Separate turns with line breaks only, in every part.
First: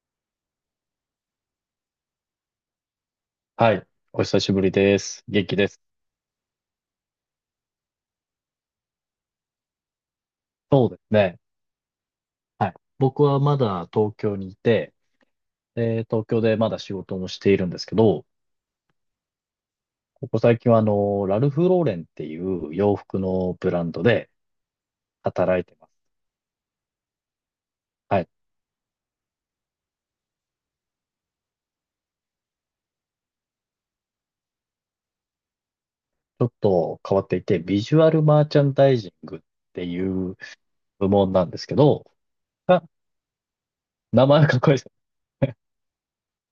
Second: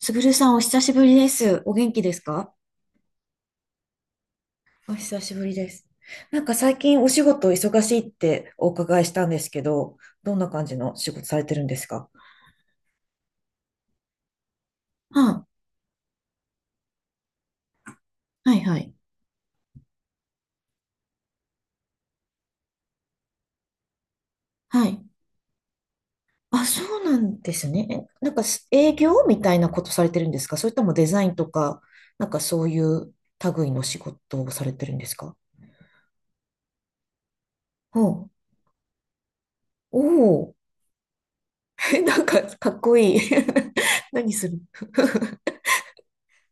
すぐるさん、お久しぶりです。お元気ですか？
はい。お久しぶり
お
で
久
す。
しぶ
元
り
気で
で
す。
す。最近お仕事忙しいってお伺いしたんですけど、どんな感じ
そう
の
です
仕事さ
ね。
れてるんですか？
はい。僕はまだ東京にいて、
は
東京でまだ仕事もしているんですけど、
あ、はいはい。
ここ最近はラルフ・ローレンっていう洋服のブランドで
はい。
働いてます。
あ、そうなんですね。え
はい。ち
なんかす営業みたいなことされてるんですか？それともデザインとか、そういう類の仕事をされてるんですか？
ょっと変わっていて、ビジュ
ほ
アル
う。
マーチャンダイジングって
お
いう
お。
部門なんですけ ど、
なんかかっ
あ
こいい。
名
何
前は
す
か
る
っこいい です。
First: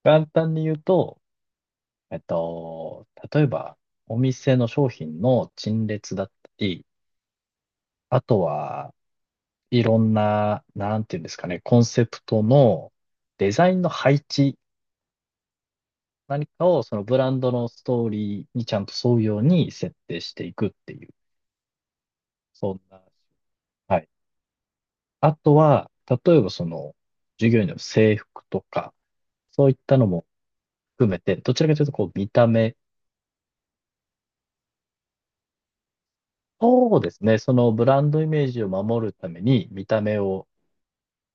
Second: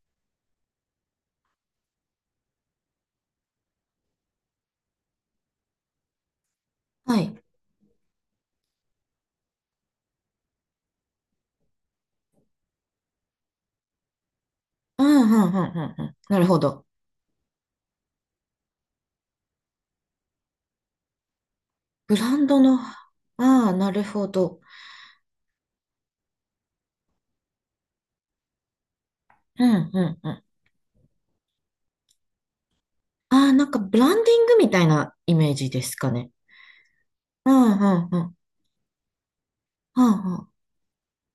簡単に言うと、えっと、例えば、お店の商品の陳列だったり、
はい。
あとは、いろんな、なんていうんですかね、コンセプトのデザインの配置、
うん、うん、うん、うん。うん、なる
何
ほ
かを
ど。
そのブランドのストーリーにちゃんと沿うように設定していくっていう、
ブランド
そ
の、
ん
あ
な。
あ、な
は
る
い。
ほど。
あとは、例えばその、従業員の制服とか、
う
そういっ
ん、
た
う
の
ん、
も
うん。あ
含めて、どちらかというとこう見た目、
あ、なんかブランディングみたいなイメージですかね。
そうですね、
う
その
ん、
ブラ
うん、
ン
う
ドイ
ん。
メージを守るために見た
う
目
んう
を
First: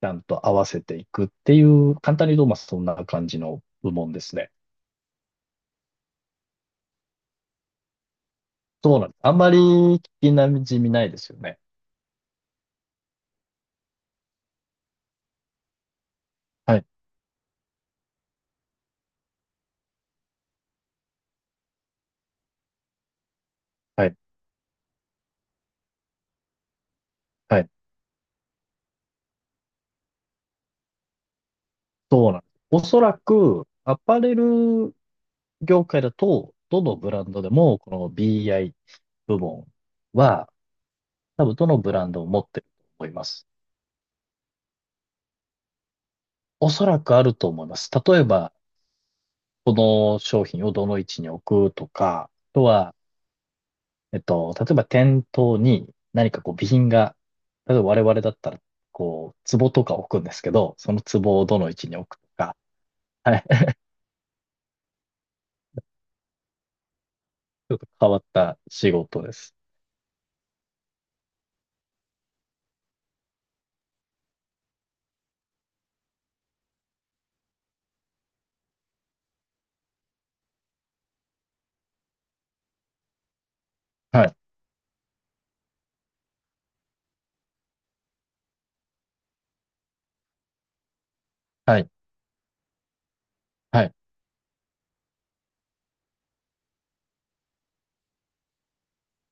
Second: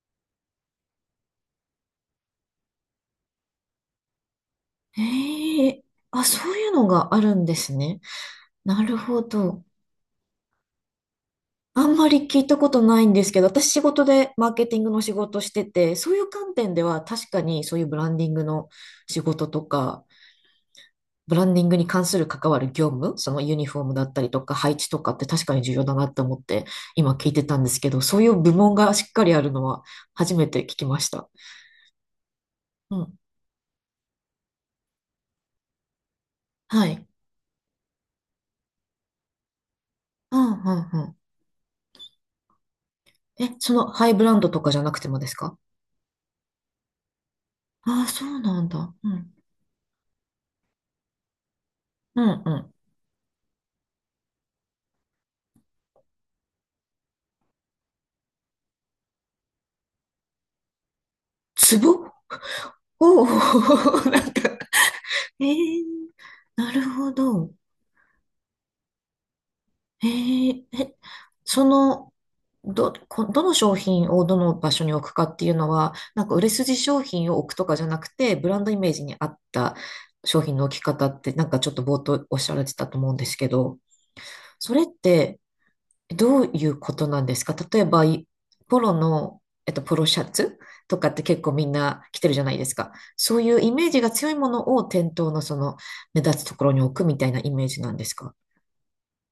ちゃんと合わせていくっていう、簡単に言うとまあそんな感じの部門ですね。
ん、ええ、あ、そういうのがあるんですね。なる
そうなんです。
ほ
あんまり
ど。
聞きなじみないですよね。
あんまり聞いたことないんですけど、私仕事でマーケティングの仕事してて、そういう観点
は
で
い、
は確かにそういうブランディングの仕事とか、ブランディングに関する関わる業務、そのユニフォームだ
は
っ
い、
たりとか配置とかって確かに重要だなって思って今聞いてた
は
んで
い。
すけど、そういう部門がしっかりあるのは初めて聞きました。
そうなんです。お
う
そ
ん。
らく、アパレル業界だと、ど
は
の
い。
ブランドでも、この BI 部門
うん
は、
うんう
多分どのブランドを持ってると思いま
ん。
す。
え、そのハイブランドとかじゃなくてもですか？
おそらくあると思います。
ああ、
例え
そう
ば、
なんだ。うん。
この商品をどの位置に置くと
う
か、あ
んう
と
ん。
は、例えば店頭に何かこう備品が、例えば我々だったら、こう、壺とか置くんですけど、その壺をどの位
ツ
置に置
ボ？
くとか、
おお
はい。
ー、なんか、えー、なるほど。
ちょっと変わった仕事です。
えー、え、その、どの商品をどの場所に置くかっていうのは、なんか売れ筋商品を置くとかじゃなくて、ブランドイメージに合った商品の置き方って、なんかちょっと冒頭おっしゃられてたと思うんですけど、
はい、
それってどういうことなんですか？例えば、ポロの、ポロシャツとかって結構みん
はい、
な着てるじゃないですか。そういうイ
は
メー
い。
ジが強いものを店頭のその目立つところに置くみたいなイメージなんですか？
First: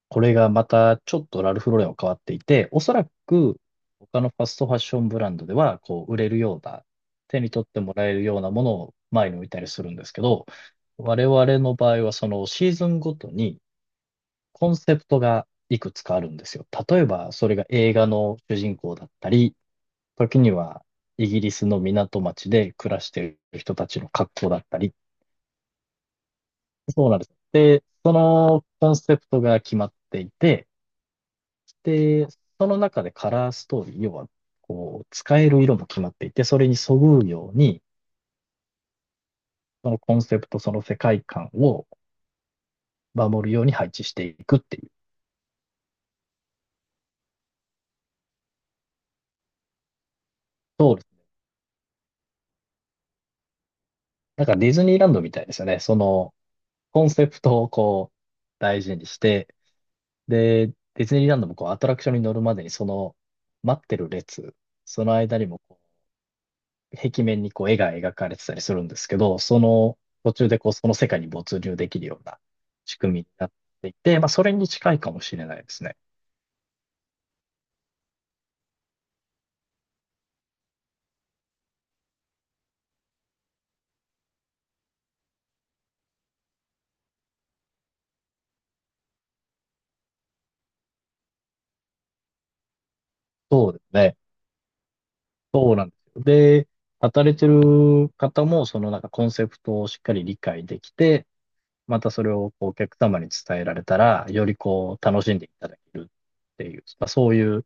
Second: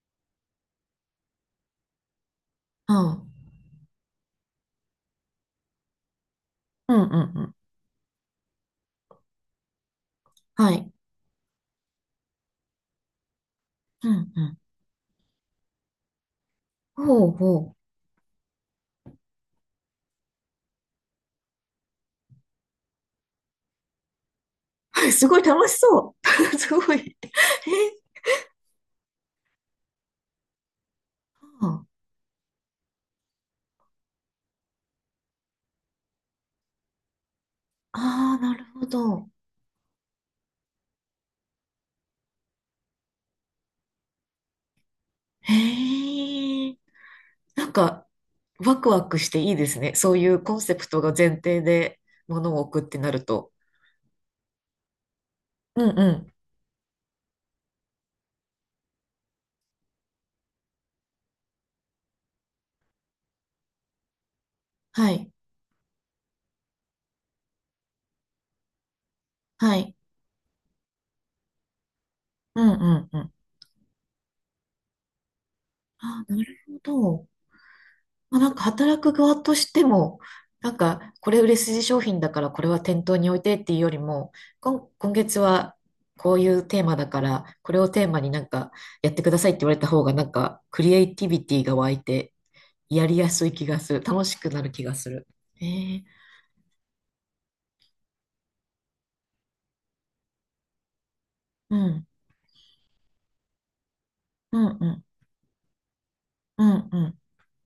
これがまたちょっとラルフローレンは変わっていて、お
う
そら
ん。
く他のファストファッションブランドではこう売れるような、
うんうん
手
う
に
ん。
取ってもらえるようなものを前に置いたりするんですけど、
はい。
我々の場合はそのシーズンごとに
うんうん。
コンセプトがいくつかあるんですよ。例え
ほう
ばそれが
ほ
映画の主人公だったり、時にはイギリスの港町で暮らしている人たちの格好だったり、
う。すごい楽しそう。すごい。
そう なんで
え、
す。で、そのコンセプトが決まっていて、
あ
で、その中でカラーストーリー、要は、こう、使える色も決まっていて、それにそぐうように、
あー、なるほど。
そのコンセプト、その世界観を守るように配置していくっていう。
へえ。なんか、ワクワクしていいですね。そういうコンセプ
そう
ト
で
が
す。
前提で物を置くってなると。
なんかディズニーランドみたいですよね。
う
そ
んうん。
の、コンセプトをこう、大事にして、で、ディズニーランドもこう、アトラクションに乗るまでに、その、待ってる列、そ
は
の
い。
間にも壁面にこう絵が描かれてたりするんですけど、そ
はい。
の途中でこうその世界に没入できるような
うん
仕
うん
組
う
みに
ん。
なっていて、まあそれに近いかもしれないですね。
ああ、なるほど。まあ、なんか働く側としても、なんかこれ売れ筋商品だからこれは店頭に置いてっていうよりも、今月はこういうテーマだからこれをテーマになんかやってくださいって言われた方がなんかクリエイティビティが湧いてやりやすい気
そう
が
です
する。
ね。
楽しくなる気がする。えー、
で、働いてる方もそのなんかコンセプトをしっかり理解できて、
う
ま
ん、
たそれをこうお客様に伝えられたら、より
うん、う
こ
ん、
う楽しんでいただけるっ
う
ていう、
ん、う
まあ、
ん。
そういう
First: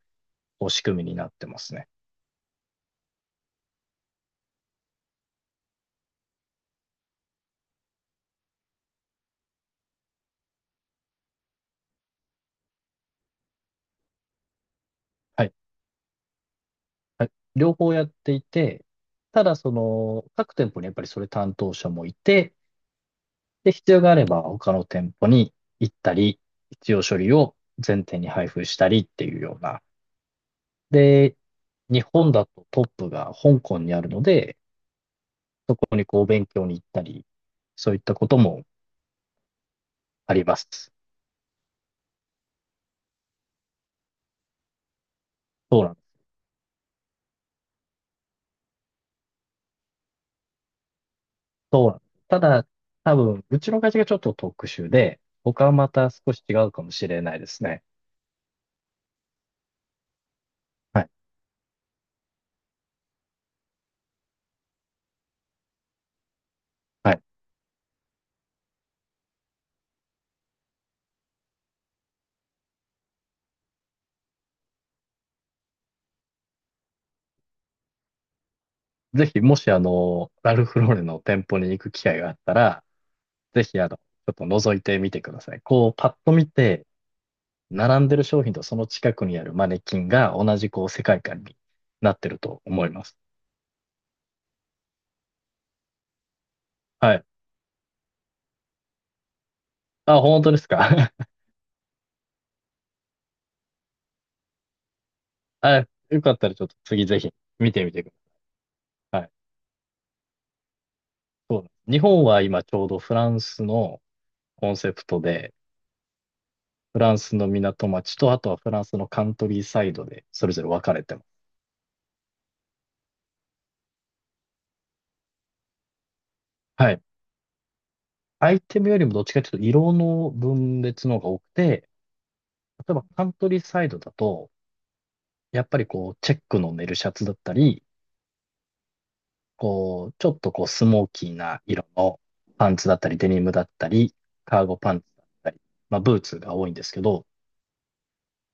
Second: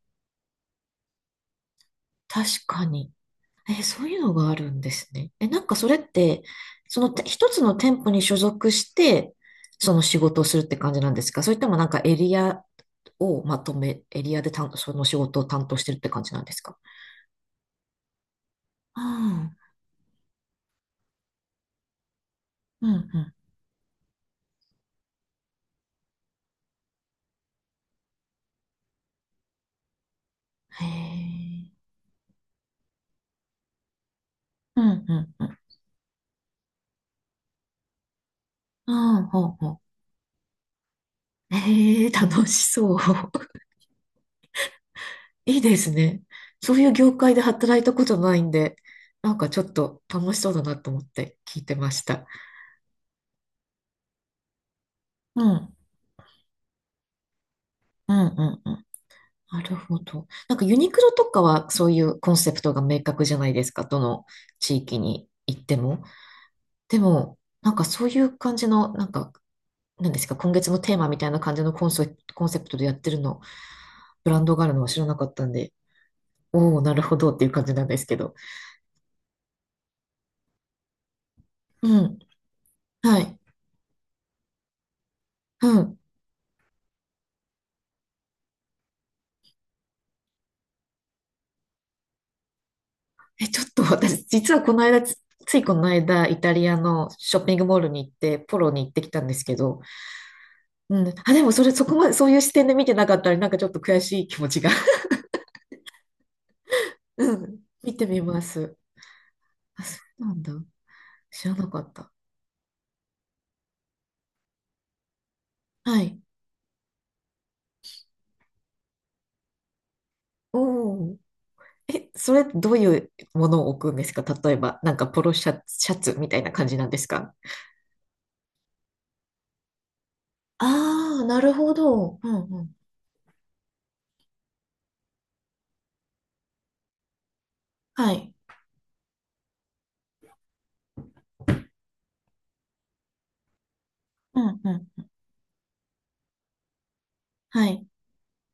こう仕組みになってますね。
確かに。え、そういうのがあるんですね。え、なんかそれって、一つの店舗に所属して、その仕事をするって感じなんですか？それともなんかエリアをまとめ、エリアでその仕事を
はい。
担当してるって感じなんですか？
はい、両方やっていて、
あ
ただそ
あ、
の各店舗にやっぱりそれ担当者もいて、
うん、うんう
で、必要があれば他の店舗に行ったり、必要書類を全店に配布したりっていうような。
ん。へ
で、
え。
日本だとトップが香港にあるので、
うん、うん、うん。
ここにこう勉強に行ったり、そういったことも
ああ、ほうほ
あります。
う。へえ、楽しそう。いいで
そう
す
なんです。
ね。そういう業界で働いたことないんで、なんかちょっと楽しそうだなと思って聞いて
そ
ま
うなん
し
です。
た。
ただ、多分、うちの会社がちょっと特殊で、
う
他は
ん、
また少し違うかもしれないですね。
うん、うん、うん。なるほど。なんかユニク
はい。
ロとかはそういうコンセプトが明確じゃないですか。どの地域に行っても。で
はい。
も、なんかそういう感じの、なんか、なんですか、今月のテーマみたいな感じのコンセプトでやってるの、ブランドがあるのは知らなかったんで、おお、なるほどっていう感じなんですけど。
ぜひ、もしラルフローレンの店舗に行く
う
機
ん。
会があったら、
はい。
ぜひちょっと覗いてみてください。
う
こう、
ん。
パッと見て、並んでる商品とその近くにあるマネキンが同じこう世界観になってると思います。
え、ちょっと私、実はこの間、ついこの間、イタリアの
はい。
ショッピングモールに行って、ポロに行ってきたんですけど、
あ、本当です
うん。
か？
あ、でもそれ、そこまで、そういう視点で見てなかったら、なんかちょっと悔しい気持ちが。
はい。よかったらちょっと次ぜひ
うん。
見てみ
見
て
て
くだ
みます。
さい。はい。
あ、そうなんだ。知ら
そう
な
で
か
す。
っ
日
た。
本は今ちょうどフランスのコンセプトで、
はい。
フランスの港町と、あとはフランスのカントリーサイドでそれ
お
ぞれ分かれて
お。
ます。
え、それどういうものを置くんですか？例えば、なんかポロシャツ、シャツみたいな感じなん
は
で
い。
すか？
アイテムよりもどっちかというと色の分裂の
あ
方
あー、
が
な
多く
るほ
て、
ど。うんうん。
例えばカントリーサイドだと、やっぱりこう、チェックのネルシャツだったり、
はい。
こう、ちょっとこう、スモーキーな色のパンツだったり、デニムだったり、
うん
カー
う
ゴパンツ
ん。
だったり、まあ、ブーツが多いんですけど、
はい。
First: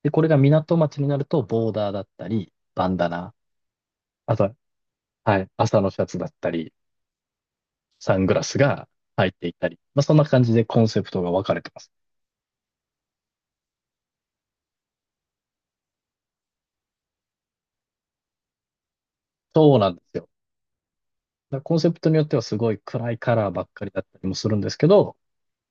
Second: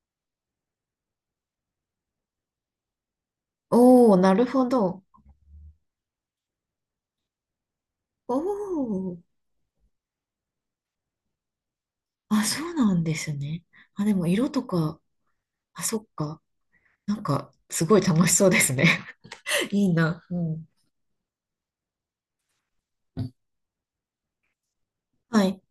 で、これが港町になると、ボーダーだったり、バンダナ、
おお、な
あ
る
と、
ほど。
はい、朝のシャツだったり、サング
お
ラスが
お。
入っていたり、まあ、そんな感じでコンセプトが分かれてます。
あ、そうなんですね。あ、でも色とか、あ、そっか。なんか、すごい楽しそうですね。
そう
い
な
い
んです
な。
よ。
うん。
だからコンセプトによってはすごい暗いカラーばっかりだったりもするんですけど、
はい。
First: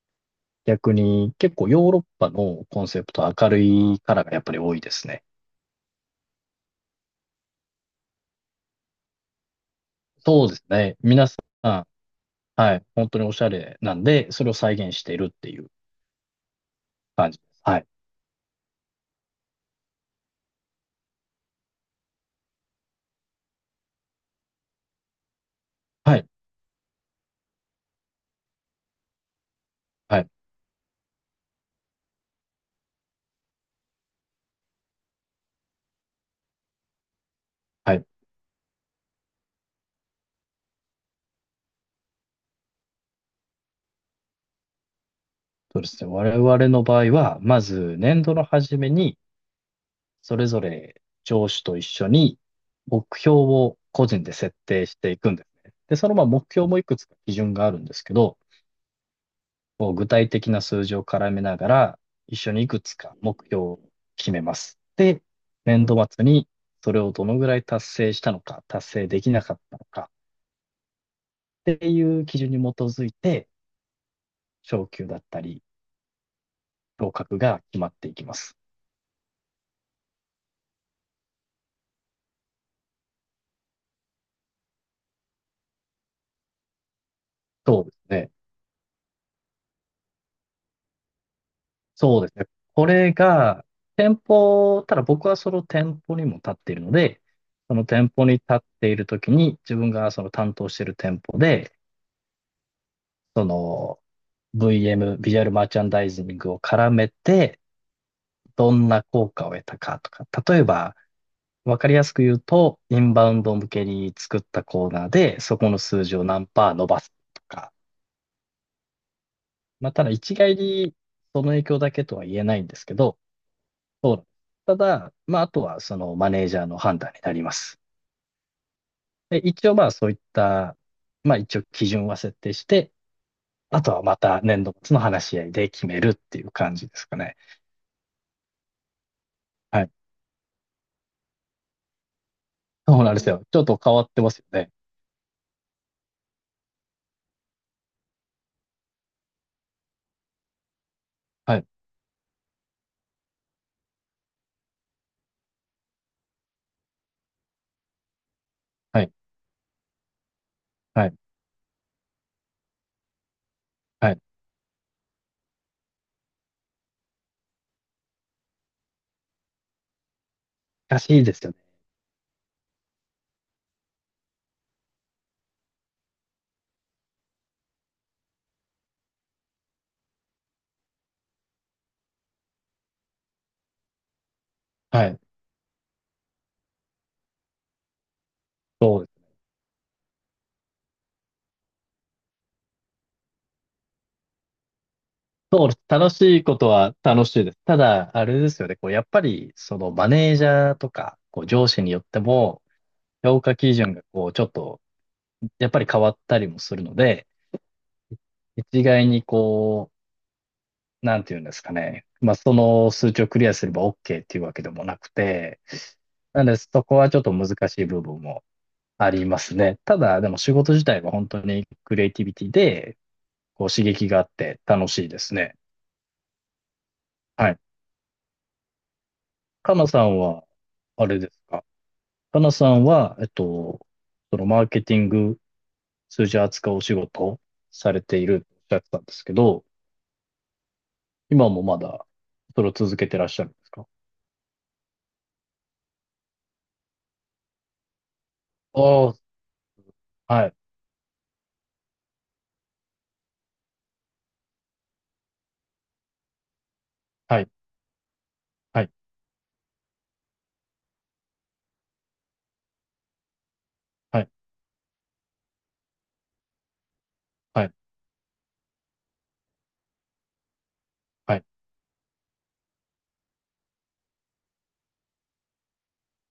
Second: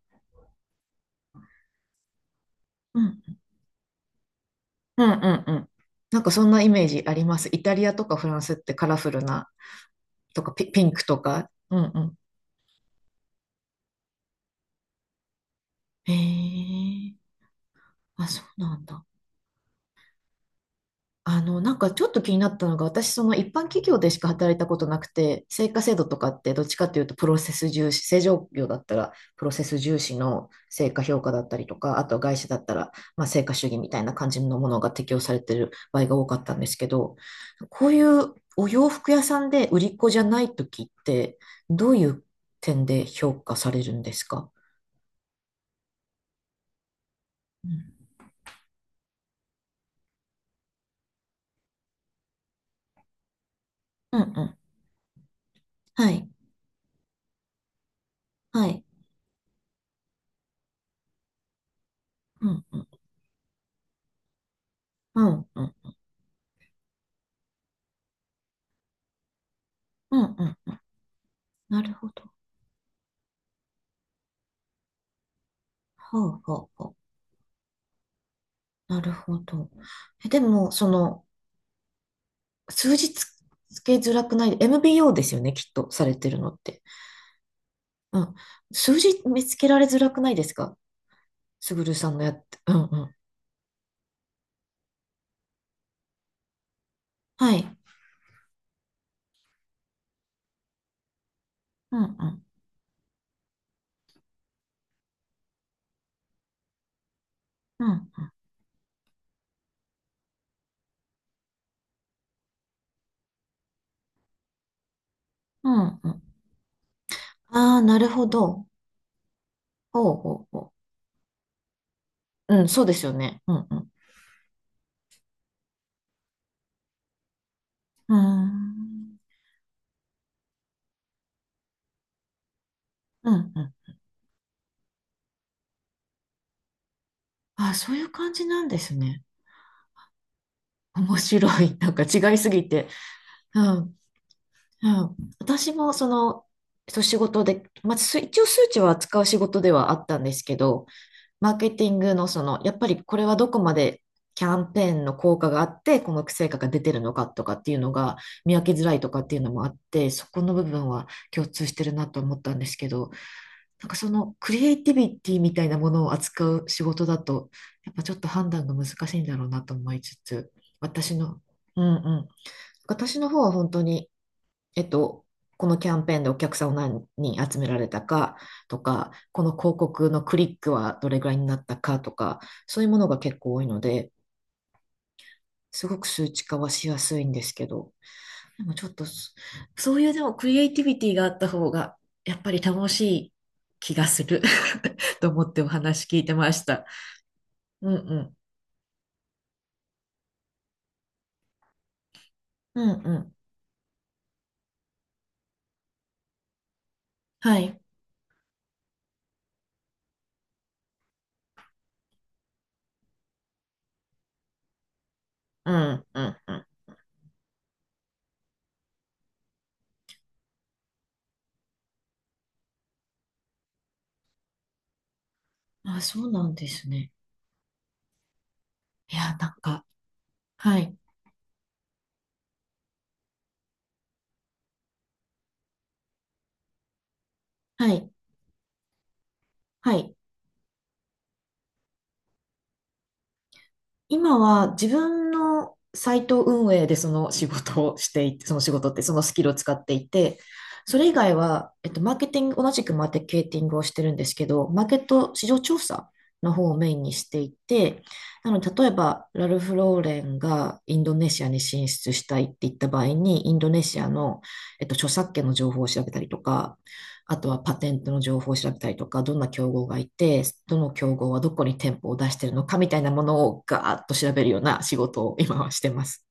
逆に結構ヨーロッパのコン
う
セプ
ん
トは明るいカラーがやっぱり多いで
う
す
んう
ね。
んうん。なんかそんなイメージあります。イタリアとかフランスってカラフルな、と
そう
か
です
ピ、ピン
ね。
クと
皆さ
か。う
ん、
んうん。
はい。本当におしゃれなんで、それを再現しているっていう
へえ。
感じです。はい。
あ、そうなんだ。あの、なんかちょっと気になったのが、私、その一般企業でしか働いたことなくて、成果制度と
はい。
かってどっちかというとプロセス重視、正常業だったらプロセス重視
はい。
の成果評価だったりとか、あとは外資だったら、まあ、成果主義みたいな感じのものが適用されてる場合が多かったんですけど、こう
は
い
い。
うお洋服屋さんで売り子じゃない時って、どういう点で評価されるんですか？
そうですね。我々の場合は、ま
う
ず
ん
年度の初めに、それぞれ上司と一緒に目標を個
うん
人
う
で設
ん。
定していくんですね。で、そ
は
のまあ
い。
目標もいくつか基準があるんですけど、
はい。
こう具体的な数字を絡めながら、一
う
緒に
ん
い
う
く
ん。
つか目標を決めます。
う
で、
んうん。
年度末にそれをどのぐらい達成したのか、達成できなかったのか、
うんうん。
っ
な
て
る
い
ほど。
う基準に基づいて、昇級だったり、
はあはあはあ。
昇格が決まっていきます。
なるほど。え、でも、その、数字つ、つけづらくない、MBO ですよね、きっと、されてるのって。
そうです
う
ね。
ん。数字見つけられづらくないですか？すぐるさん
そう
の
で
や
す
っ
ね。
て。うん
こ
う
れ
ん。
が、店舗、ただ僕はその店舗にも立っているので、
は
そ
い。
の店舗に立っているときに、自分がその担当している店舗で、
うんうん。
その VM、ビジュアルマーチャンダイジングを絡めて、
うんうん。
どんな効果を得たかとか、例えば、わかりやすく言うと、インバウンド向けに作ったコーナーで、そ
う
この
ん
数
う
字
ん。
を何パー伸ばすとか、
ああ、なるほど。
まあ、ただ
ほうほ
一
う
概
ほ
にその影響だけとは言え
う。
な
う
いん
ん、
で
そ
す
うで
け
すよ
ど、
ね。うんうん。
ただ、まあ、あとはそのマネージャーの判断になります。
うーん。
で、一応まあそういった、まあ一応基準は設定して、
うんう
あと
ん。
はまた年度末の話し合いで決めるっていう感じですかね。
ああ、そういう感じなんですね。
はい。
面白い。なんか違いすぎて。
そうなんですよ。ち
う
ょっと変
ん。
わってますよね。
うん、私もその、そう仕事で、まあ、一応数値は扱う仕事ではあったんですけど、マー
はい。
ケティングのその、やっぱりこれはどこまでキャンペーンの効果があって、この成果が出てるのかとかっていうのが見分けづらい
は
と
い。
かっていうのもあって、そこの部分は
はい。
共通してるなと思ったんですけど、なんかそ
はい。
のクリエイティビティみたいなものを扱う仕事だと、やっぱちょっと判断が難しいんだろうなと思いつつ、
ら
私
しいで
の、
すよね。
うんうん、私の方は本当に、えっと、このキャンペーンでお客さんを何人集められたかとか、この広告のクリックはどれぐらいになったかとか、そういうものが結構多いので、
はい。
すごく数値化はしやすいんですけど、でもちょっ
そう
と
です。
そ、そういうでもクリエイティビティがあった方が、やっぱり楽しい気がする と思って
そ
お
うです。
話
楽
聞
し
いて
い
ま
こ
し
と
た。
は楽しいです。た
うん
だ、
う
あ
ん。
れですよね。こう、やっぱり、そのマネージャーとか、こう、上司によっても、
うんうん。
評価基準がこう、ちょっと、やっぱり変わったりもするので、
はい。
一概にこう、なんていうんですかね。まあ、その数値をクリアすれば OK っていうわけでもなくて、
うんうん
なの
う
で、
ん。
そこはちょっと難しい部分もありますね。ただ、でも仕事自体は本当にクリエイティビティで、こう刺激があって楽しいですね。
あ、そうなんですね。
はい。
いや、なん
か
か、
なさんは、
はい。
あれですか。かなさんは、そのマーケティング、数字扱うお仕事を
は
され
い。
ているっておっしゃってたんですけど、
はい。
今もまだ、それを続けてらっしゃるんですか？
今は自分のサイト運営でその仕事をしていて、その仕事って
あ
そ
あ、
のスキルを使っていて、
はい、
それ以外は、えっと、マーケティング、同じくマーケティングをしてるんですけど、マーケット市場調査の方をメインにして
はい、
いて、なので、
は
例え
い、
ば、ラルフ・ローレンがインドネシアに進出したいって言った場合に、インドネシア
はい、
の、著作権の情報を調べたりとか、あとは
はい、
パテントの情報を調べたりとか、どんな競合がいて、どの競合
は
は
い。
どこに店舗を出してるのかみたいなものをガーッと調べるような仕事を今はしてます。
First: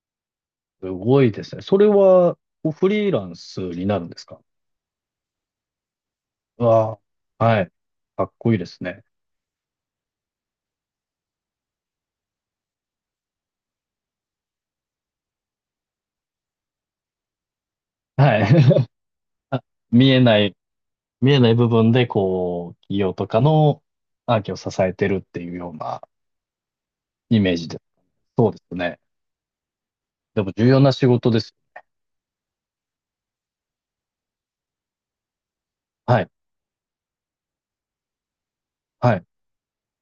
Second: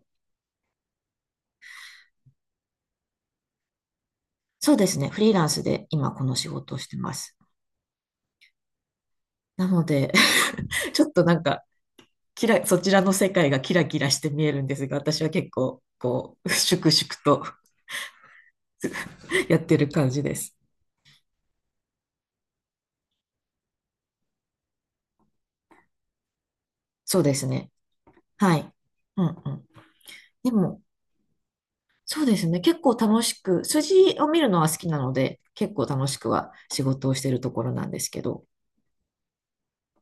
すごいですね。それは、こうフリーランスになるんですか？
そうですね。フリーランスで今この仕
う
事をして
わ
ます。
あ、はい。かっこいいですね。
なので、ちょっとなんか、そちらの世界がキラキラして見えるんですが、私は結構、こう、粛々と
はい。
や
あ
ってる
見
感
え
じで
な
す。
い、見えない、部分で、こう、企業とかのアーキを支えてるっていうような
そうで
イ
す
メージ
ね。
で。そう
は
で
い。
すね。
うんうん。
で
で
も重要
も、
な仕事です。
そうですね。結構楽しく、筋を見るのは好きなので、結構楽し
は
く
い、
は仕事をしているところなんですけど。
はい。